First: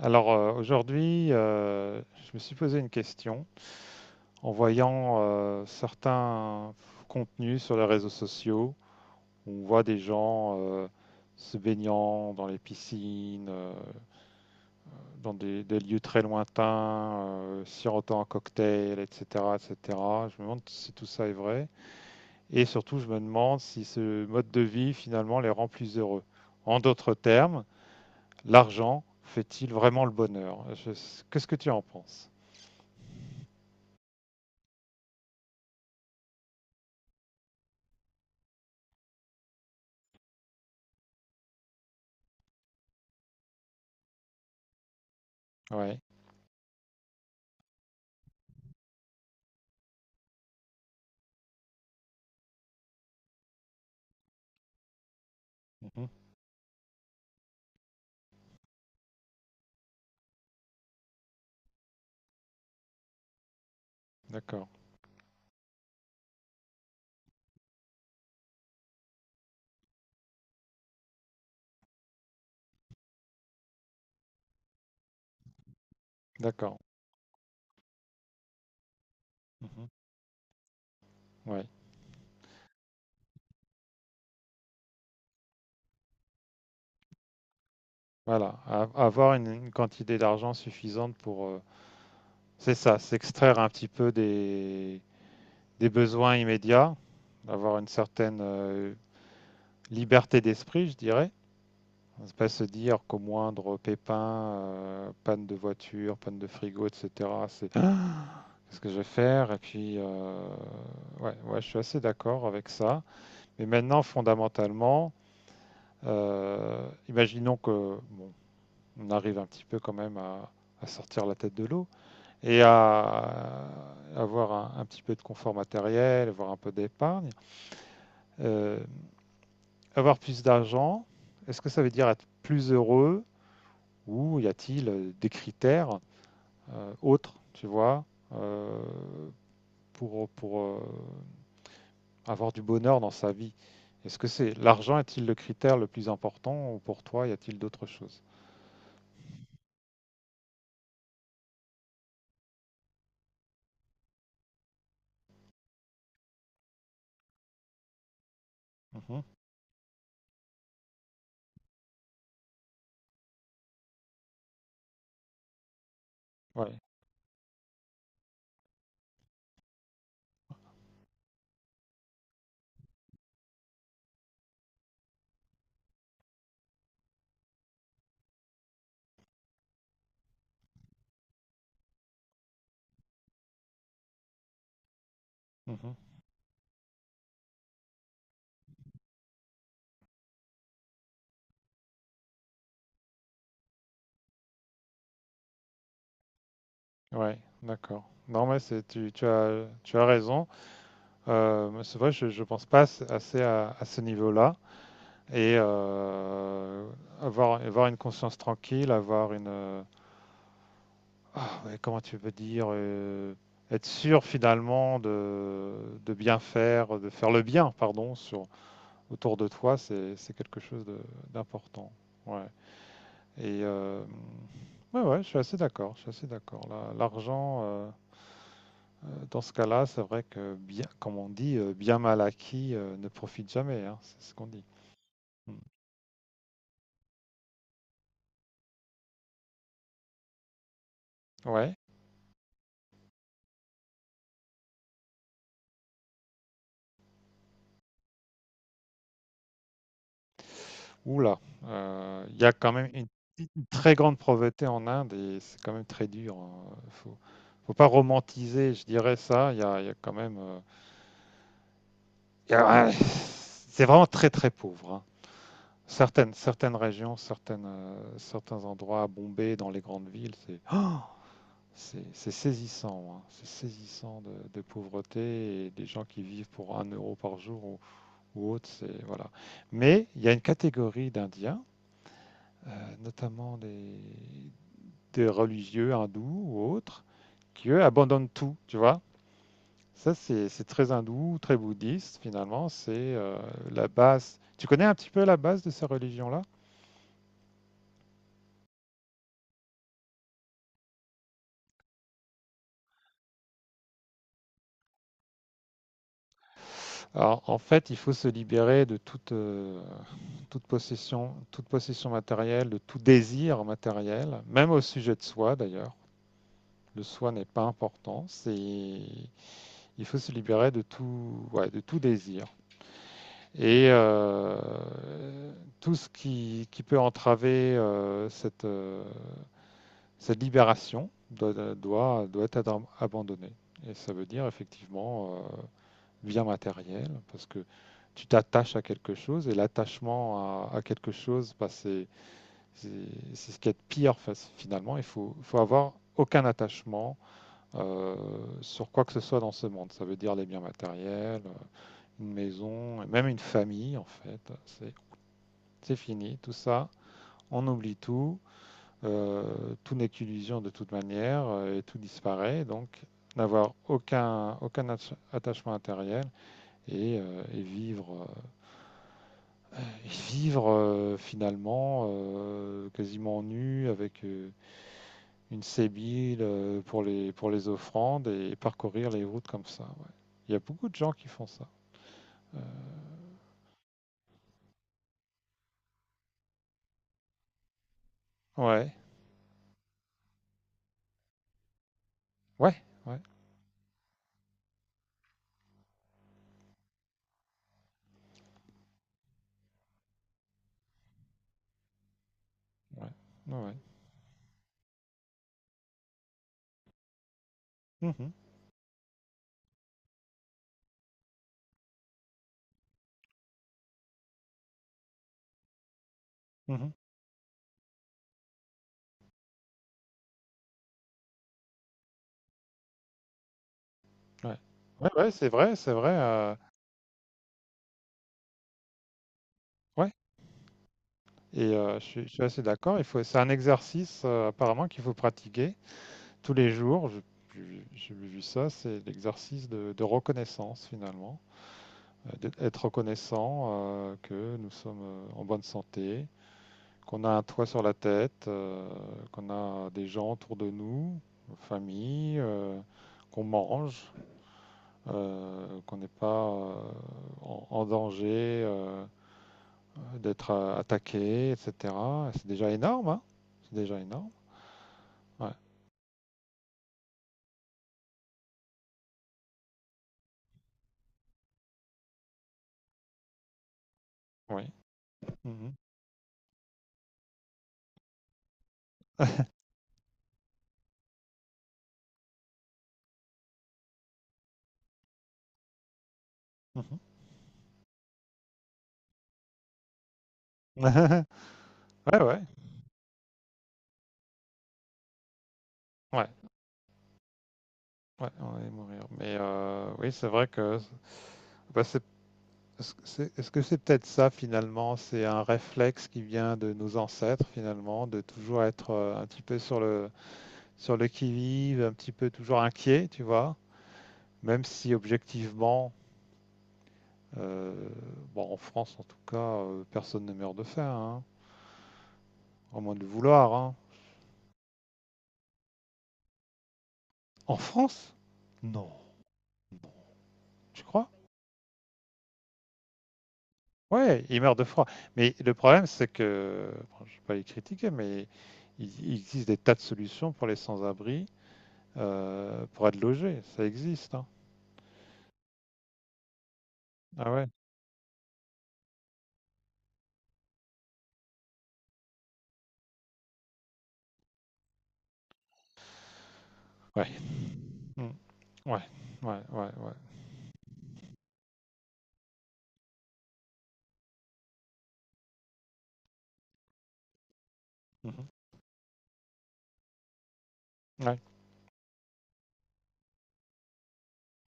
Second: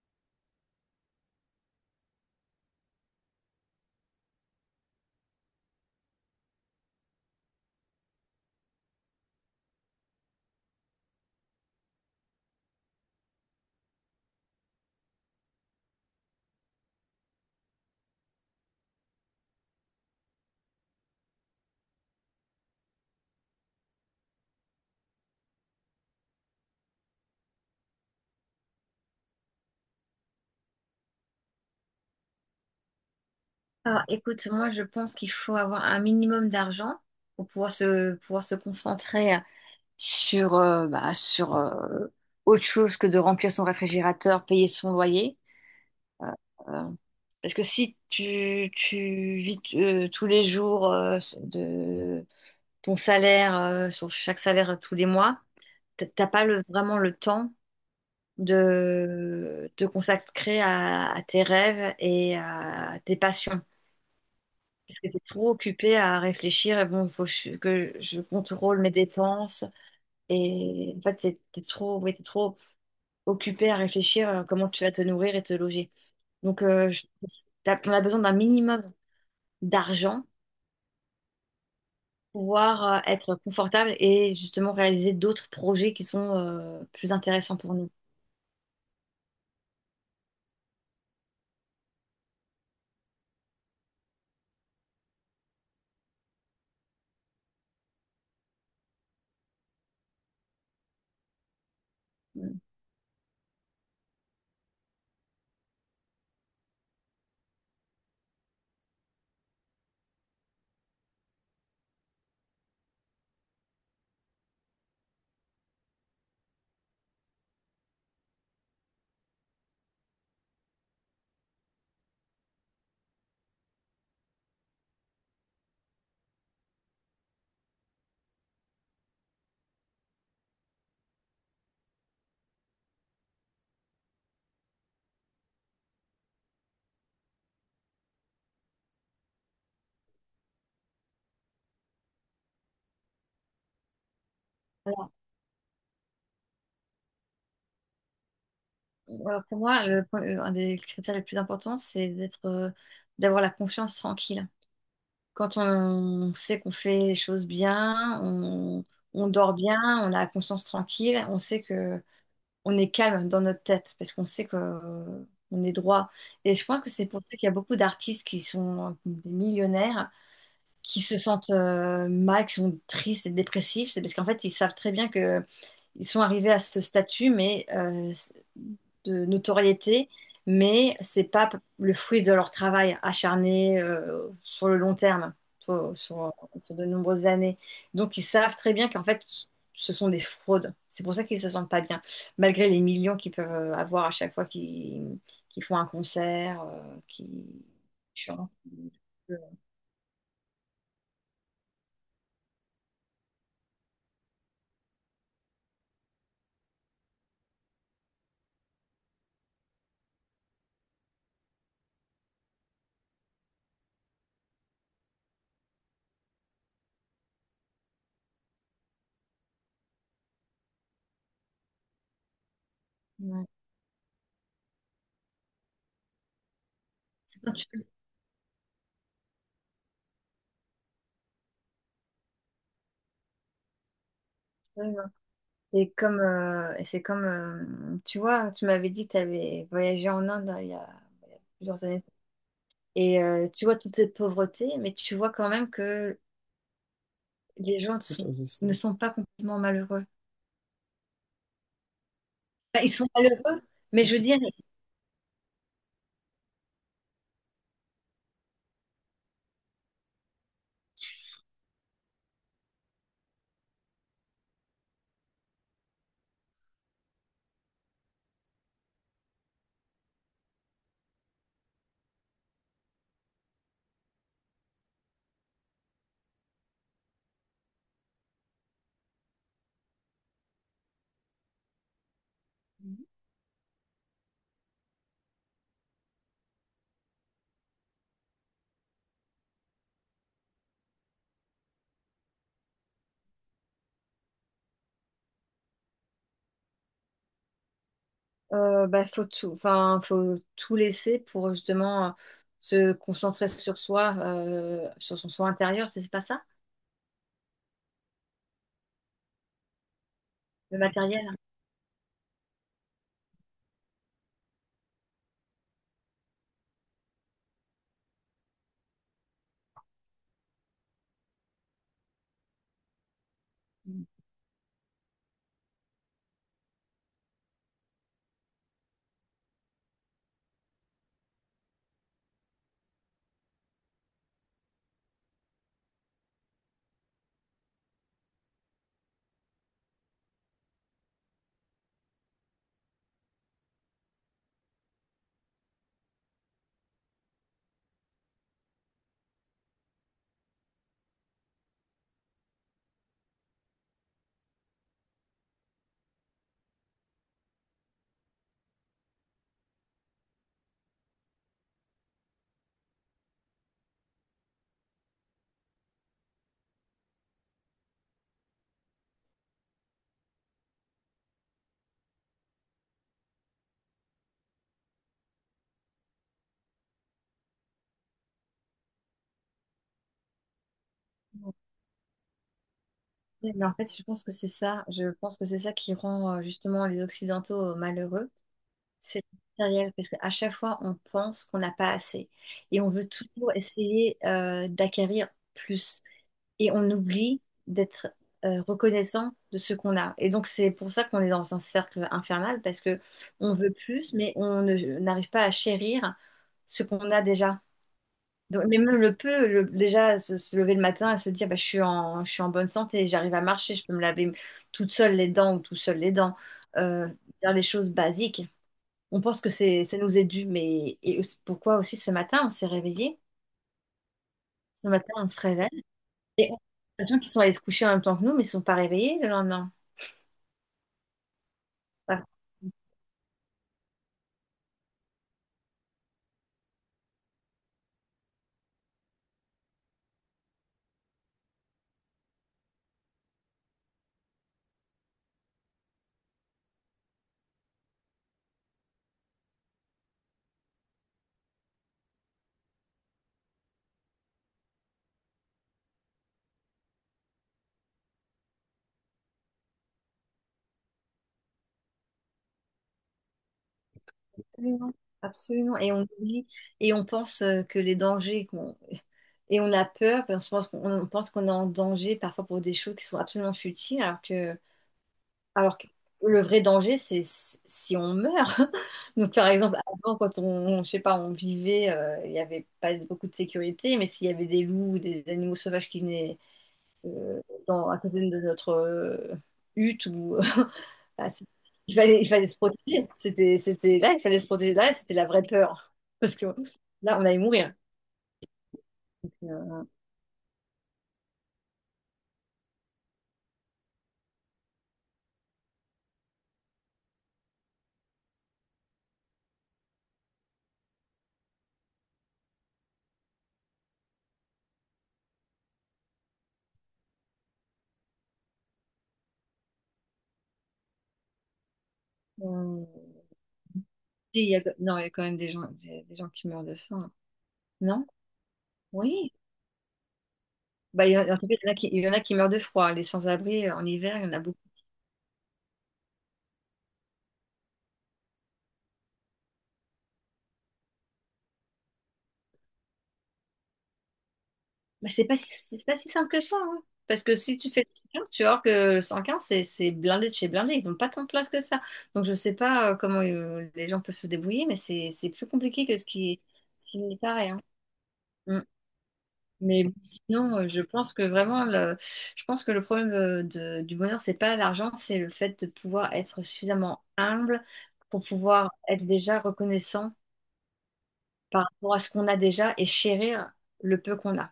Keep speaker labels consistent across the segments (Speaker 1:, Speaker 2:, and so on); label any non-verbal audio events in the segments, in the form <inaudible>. Speaker 1: Alors, aujourd'hui, je me suis posé une question en voyant certains contenus sur les réseaux sociaux où on voit des gens se baignant dans les piscines, dans des lieux très lointains, sirotant un cocktail, etc., etc. Je me demande si tout ça est vrai et surtout je me demande si ce mode de vie finalement les rend plus heureux. En d'autres termes, l'argent fait-il vraiment le bonheur? Qu'est-ce que tu en penses?
Speaker 2: Alors, écoute, moi, je pense qu'il faut avoir un minimum d'argent pour pouvoir se concentrer sur, sur autre chose que de remplir son réfrigérateur, payer son loyer.
Speaker 1: Ouais.
Speaker 2: Euh, euh, Parce que si tu vis tous les jours de ton salaire, sur chaque salaire tous les mois,
Speaker 1: Mhm.
Speaker 2: t'as pas le, vraiment le temps de te consacrer à tes rêves et à tes passions.
Speaker 1: D'accord,
Speaker 2: Parce que t'es trop occupé à réfléchir, et bon, faut que je contrôle mes dépenses. Et en fait, t'es trop, ouais, t'es trop occupé à réfléchir à comment tu vas te nourrir et te loger. Donc,
Speaker 1: d'accord.
Speaker 2: on a besoin d'un minimum
Speaker 1: Mhm.
Speaker 2: d'argent
Speaker 1: Ouais,
Speaker 2: pour pouvoir être confortable et justement réaliser d'autres projets qui sont plus intéressants pour nous.
Speaker 1: voilà. Avoir une quantité d'argent suffisante pour, c'est ça, s'extraire un petit peu des besoins immédiats, avoir une certaine liberté d'esprit, je dirais. On ne pas
Speaker 2: Mm.
Speaker 1: se dire qu'au moindre pépin, panne de voiture, panne de frigo, etc., c'est ah qu'est-ce que je vais faire? Et puis, ouais, ouais, je suis assez d'accord avec ça. Mais maintenant, fondamentalement, imaginons que, bon, on arrive un petit peu quand même à sortir la tête de l'eau et à avoir un petit peu de confort matériel, avoir un peu d'épargne, euh, avoir plus d'argent. Est-ce que ça veut dire être plus heureux ou y a-t-il des critères autres, tu vois, euh, pour avoir du bonheur dans sa vie? Est-ce que c'est l'argent
Speaker 2: Voilà.
Speaker 1: est-il le critère le plus important ou pour toi y a-t-il d'autres choses?
Speaker 2: Alors, pour moi, un des critères les plus importants, c'est d'avoir la confiance tranquille. Quand on sait qu'on fait les choses bien,
Speaker 1: Mhm.
Speaker 2: on dort bien, on a la conscience tranquille, on sait que on est calme dans notre tête parce qu'on sait que on est droit. Et je
Speaker 1: Ouais.
Speaker 2: pense que c'est pour ça qu'il y a beaucoup d'artistes qui sont des millionnaires, qui se sentent mal, qui sont tristes et dépressifs. C'est parce qu'en fait, ils savent très bien que ils sont arrivés à ce statut de notoriété, mais c'est pas le fruit de leur travail acharné sur le long terme,
Speaker 1: Mhm.
Speaker 2: sur de nombreuses années. Donc ils savent très bien qu'en fait ce sont des fraudes. C'est pour ça qu'ils se sentent pas bien, malgré les millions qu'ils peuvent avoir à chaque fois qu'ils font un concert, qu'ils
Speaker 1: Ouais, d'accord. Non,
Speaker 2: chantent.
Speaker 1: mais c'est tu, tu as raison. Mais c'est vrai, je pense pas assez à ce niveau-là et avoir une conscience tranquille, avoir une ah, ouais, comment tu peux dire être sûr finalement de bien faire, de faire le bien, pardon, sur autour de toi, c'est quelque chose d'important. Ouais.
Speaker 2: Ouais.
Speaker 1: Et ouais, ouais, je suis assez d'accord. Je suis assez d'accord.
Speaker 2: C'est quand
Speaker 1: L'argent. Dans ce cas-là, c'est vrai que bien, comme on dit, bien mal acquis ne profite jamais, hein, c'est ce qu'on dit.
Speaker 2: tu-
Speaker 1: Mm.
Speaker 2: Et comme, et c'est comme, tu vois, tu m'avais dit que tu avais voyagé en Inde hein, il y a
Speaker 1: Ouais.
Speaker 2: plusieurs années. Et tu vois toute cette pauvreté, mais tu vois quand même que les gens ne C'est sont, ne sont pas complètement malheureux.
Speaker 1: Oula, il y a quand
Speaker 2: Enfin,
Speaker 1: même
Speaker 2: ils
Speaker 1: une,
Speaker 2: sont malheureux,
Speaker 1: une très
Speaker 2: mais je
Speaker 1: grande
Speaker 2: veux dire,
Speaker 1: pauvreté en Inde et c'est quand même très dur, hein. Faut pas romantiser, je dirais ça. Il y a quand même, ouais, c'est vraiment très très pauvre, hein. Certaines régions, certaines certains endroits, à Bombay, dans les grandes villes. C'est oh C'est saisissant, hein. C'est saisissant de pauvreté et des gens qui vivent pour 1 euro par jour ou autre, c'est voilà. Mais il y a une catégorie d'Indiens, notamment des religieux hindous ou autres, qui eux abandonnent tout, tu vois. Ça, c'est très hindou, très bouddhiste, finalement. C'est la base. Tu connais un petit peu la base de ces religions-là?
Speaker 2: faut tout, enfin, faut tout laisser pour justement se concentrer sur soi, sur son soi intérieur, c'est pas ça?
Speaker 1: Alors, en fait, il faut se libérer de toute
Speaker 2: Le matériel,
Speaker 1: possession,
Speaker 2: hein.
Speaker 1: toute possession matérielle, de tout désir matériel, même au sujet de soi d'ailleurs. Le soi n'est pas important, c'est il faut se libérer de tout, ouais, de tout désir. Et tout ce qui peut entraver cette libération doit être abandonné. Et ça veut dire effectivement bien matériel, parce que tu t'attaches à quelque chose et l'attachement à quelque chose, bah, c'est ce qui est pire finalement. Il faut avoir aucun attachement euh, sur quoi que ce soit dans ce monde. Ça veut dire les biens matériels, une maison, et même une famille en fait. C'est fini, tout ça, on oublie tout, tout n'est qu'illusion de toute manière et tout disparaît. Donc n'avoir aucun attachement matériel et vivre, finalement quasiment nu avec une sébile pour les offrandes et, parcourir les routes comme ça, ouais. Il y a beaucoup de gens qui font ça. Euh,
Speaker 2: Mais en fait, je pense que c'est ça. Je pense que c'est ça qui rend justement les Occidentaux malheureux.
Speaker 1: ouais,
Speaker 2: C'est matériel parce qu'à chaque fois, on pense qu'on n'a pas assez
Speaker 1: ouais,
Speaker 2: et on veut
Speaker 1: ouais,
Speaker 2: toujours essayer d'acquérir plus et on oublie d'être reconnaissant de ce qu'on a. Et donc, c'est pour ça qu'on est dans un cercle infernal parce que
Speaker 1: ouais, ouais,
Speaker 2: on veut
Speaker 1: ouais.
Speaker 2: plus, mais on ne- n'arrive pas à chérir ce qu'on a déjà.
Speaker 1: Mhm,
Speaker 2: Donc, mais même le peu, déjà se lever le matin et se dire bah, je suis en bonne santé, j'arrive à marcher, je peux me laver toute seule les dents ou tout seul les dents,
Speaker 1: mhm,
Speaker 2: euh, faire les choses basiques, on pense que ça nous est dû, mais et aussi- pourquoi aussi ce matin on s'est réveillé?
Speaker 1: ouais.
Speaker 2: Ce
Speaker 1: Ouais,
Speaker 2: matin on
Speaker 1: ouais,
Speaker 2: se
Speaker 1: c'est vrai,
Speaker 2: réveille
Speaker 1: c'est vrai,
Speaker 2: et on les gens qui sont allés se coucher en même temps que nous, mais ils ne sont pas réveillés le lendemain.
Speaker 1: ouais. Et je suis,
Speaker 2: Par-
Speaker 1: je suis assez d'accord. Il faut, c'est un exercice apparemment qu'il faut pratiquer tous les jours. J'ai vu ça, c'est l'exercice de reconnaissance finalement. euh, D'être reconnaissant que nous sommes en bonne santé, qu'on a un toit sur la tête, qu'on a des gens autour de nous, famille, qu'on mange, qu'on n'est pas en danger d'être attaqué, etc. C'est déjà énorme, hein? C'est déjà énorme.
Speaker 2: Absolument,
Speaker 1: Ouais,
Speaker 2: absolument. Et on oublie et on pense que les dangers qu'on et on a peur, parce qu'on pense qu'on on pense qu'on est en danger parfois pour des choses qui sont absolument futiles, alors que
Speaker 1: oui. Mhm.
Speaker 2: Alors que le vrai danger, c'est si on meurt. <laughs> Donc, par
Speaker 1: <laughs>
Speaker 2: exemple, avant, quand on, je sais pas, on vivait, il n'y avait pas beaucoup de sécurité, mais s'il y avait des loups ou des animaux sauvages qui venaient
Speaker 1: Mhm.
Speaker 2: euh, dans, à côté de notre hutte, ou, <laughs>
Speaker 1: <laughs>
Speaker 2: ah, c'est-
Speaker 1: Ouais,
Speaker 2: il
Speaker 1: ouais,
Speaker 2: fallait se protéger. C'était là, il fallait se protéger. Là, c'était la vraie peur. <laughs>
Speaker 1: ouais,
Speaker 2: Parce que là, on allait mourir.
Speaker 1: ouais, on va y mourir. Mais
Speaker 2: Euh,
Speaker 1: oui, c'est vrai que bah, c'est Est-ce que c'est peut-être ça finalement? C'est un réflexe qui vient de nos ancêtres finalement, de toujours être un petit peu sur le qui-vive, un petit peu toujours inquiet, tu vois? Même si objectivement, euh, bon, en France en tout cas, personne ne meurt de faim, hein, à
Speaker 2: on-
Speaker 1: moins de le vouloir, hein.
Speaker 2: il y a- non, il y a quand même des gens, des gens qui meurent de faim.
Speaker 1: En
Speaker 2: Non?
Speaker 1: France? Non,
Speaker 2: Oui.
Speaker 1: non, tu
Speaker 2: Bah,
Speaker 1: crois?
Speaker 2: il y en en tout cas, il y en a qui meurent de froid. Les sans-abri, en hiver, il
Speaker 1: Ouais,
Speaker 2: y en
Speaker 1: ils
Speaker 2: a
Speaker 1: meurent de
Speaker 2: beaucoup.
Speaker 1: froid. Mais le problème, c'est que, bon, je ne vais pas les critiquer, mais il existe des tas de solutions pour les sans-abri pour être logé. Ça existe, hein.
Speaker 2: Mais c'est pas si simple que ça, hein. Parce
Speaker 1: Ah
Speaker 2: que
Speaker 1: ouais.
Speaker 2: si tu fais le 115, tu vas voir que le 115, c'est blindé de chez blindé. Ils n'ont pas tant de place que ça. Donc, je sais pas comment les gens peuvent se débrouiller, mais c'est plus compliqué que ce qui
Speaker 1: Ouais.
Speaker 2: n'y paraît, hein.
Speaker 1: Mm.
Speaker 2: Mm.
Speaker 1: Ouais. Ouais. Ouais.
Speaker 2: Mais
Speaker 1: Ouais.
Speaker 2: bon, sinon, je pense que vraiment, je pense que le problème du bonheur, c'est pas l'argent, c'est le fait de pouvoir être suffisamment humble pour
Speaker 1: Mhm.
Speaker 2: pouvoir être déjà reconnaissant
Speaker 1: Ouais.
Speaker 2: par rapport à ce qu'on a déjà et chérir le peu qu'on a,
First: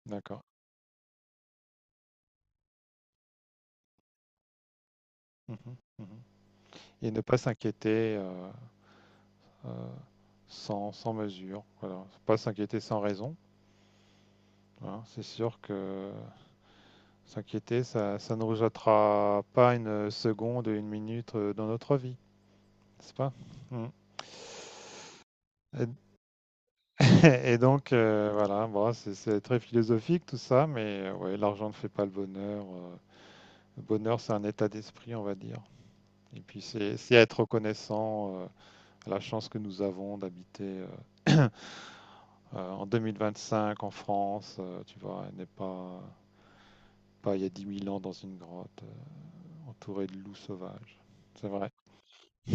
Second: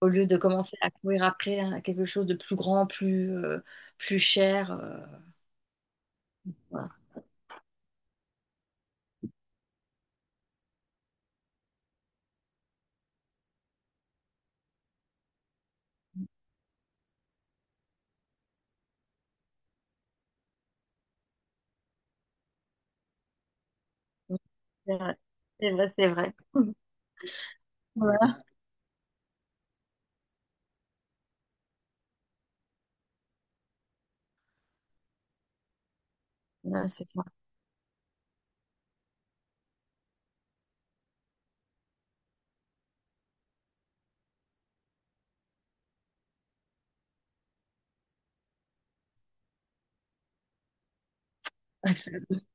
Speaker 2: au lieu de
Speaker 1: D'accord.
Speaker 2: commencer à courir après hein, quelque chose de plus grand, plus, plus cher.
Speaker 1: Mhm. Mhm. Et ne pas s'inquiéter euh, sans mesure. Voilà. Faut pas s'inquiéter sans raison, hein. C'est sûr que s'inquiéter, ça ne nous jettera pas une seconde, une minute dans notre vie, n'est-ce pas? Mm.
Speaker 2: Donc, c'est vrai, c'est vrai, c'est vrai. <laughs>
Speaker 1: <laughs> Et donc,
Speaker 2: Voilà.
Speaker 1: voilà, bon, c'est très philosophique tout ça, mais ouais, l'argent ne fait pas le bonheur, le bonheur, c'est un état d'esprit, on va dire. Et puis
Speaker 2: Ouais,
Speaker 1: c'est
Speaker 2: c'est
Speaker 1: c'est
Speaker 2: ça.
Speaker 1: être reconnaissant, à la chance que nous avons d'habiterheu, <clears throat> en 2025 en France, tu vois? Et n'est pas il y a 10 000 ans dans une grotte, entouré de loups sauvages. C'est vrai.
Speaker 2: <laughs>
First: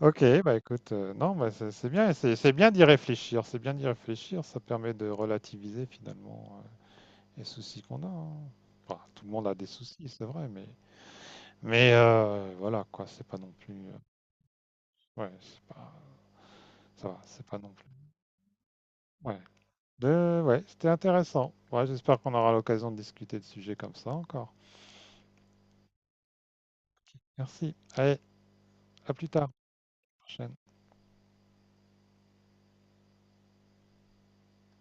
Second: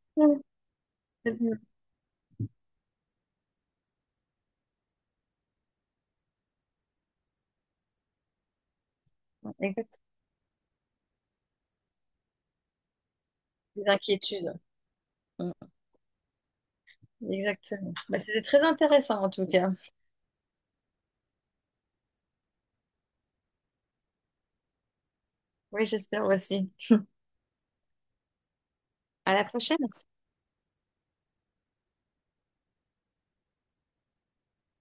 Speaker 1: OK, bah, écoute, non, bah, c'est bien, c'est bien d'y réfléchir, c'est bien d'y réfléchir, ça permet de relativiser finalement, les soucis qu'on a, hein. Enfin, tout le monde a des
Speaker 2: Exact.
Speaker 1: soucis, c'est vrai, mais voilà quoi, c'est pas non plus.
Speaker 2: Des inquiétudes.
Speaker 1: Ouais, c'est pas ça va,
Speaker 2: Mm.
Speaker 1: c'est pas non plus.
Speaker 2: Exactement. Bah, c'était très intéressant en
Speaker 1: Ouais,
Speaker 2: tout cas.
Speaker 1: Ouais, c'était intéressant. Ouais, j'espère qu'on aura l'occasion de discuter de sujets comme ça encore.
Speaker 2: Oui, j'espère aussi.
Speaker 1: Merci. Allez, à plus
Speaker 2: À la
Speaker 1: tard.
Speaker 2: prochaine.
Speaker 1: Prochaine.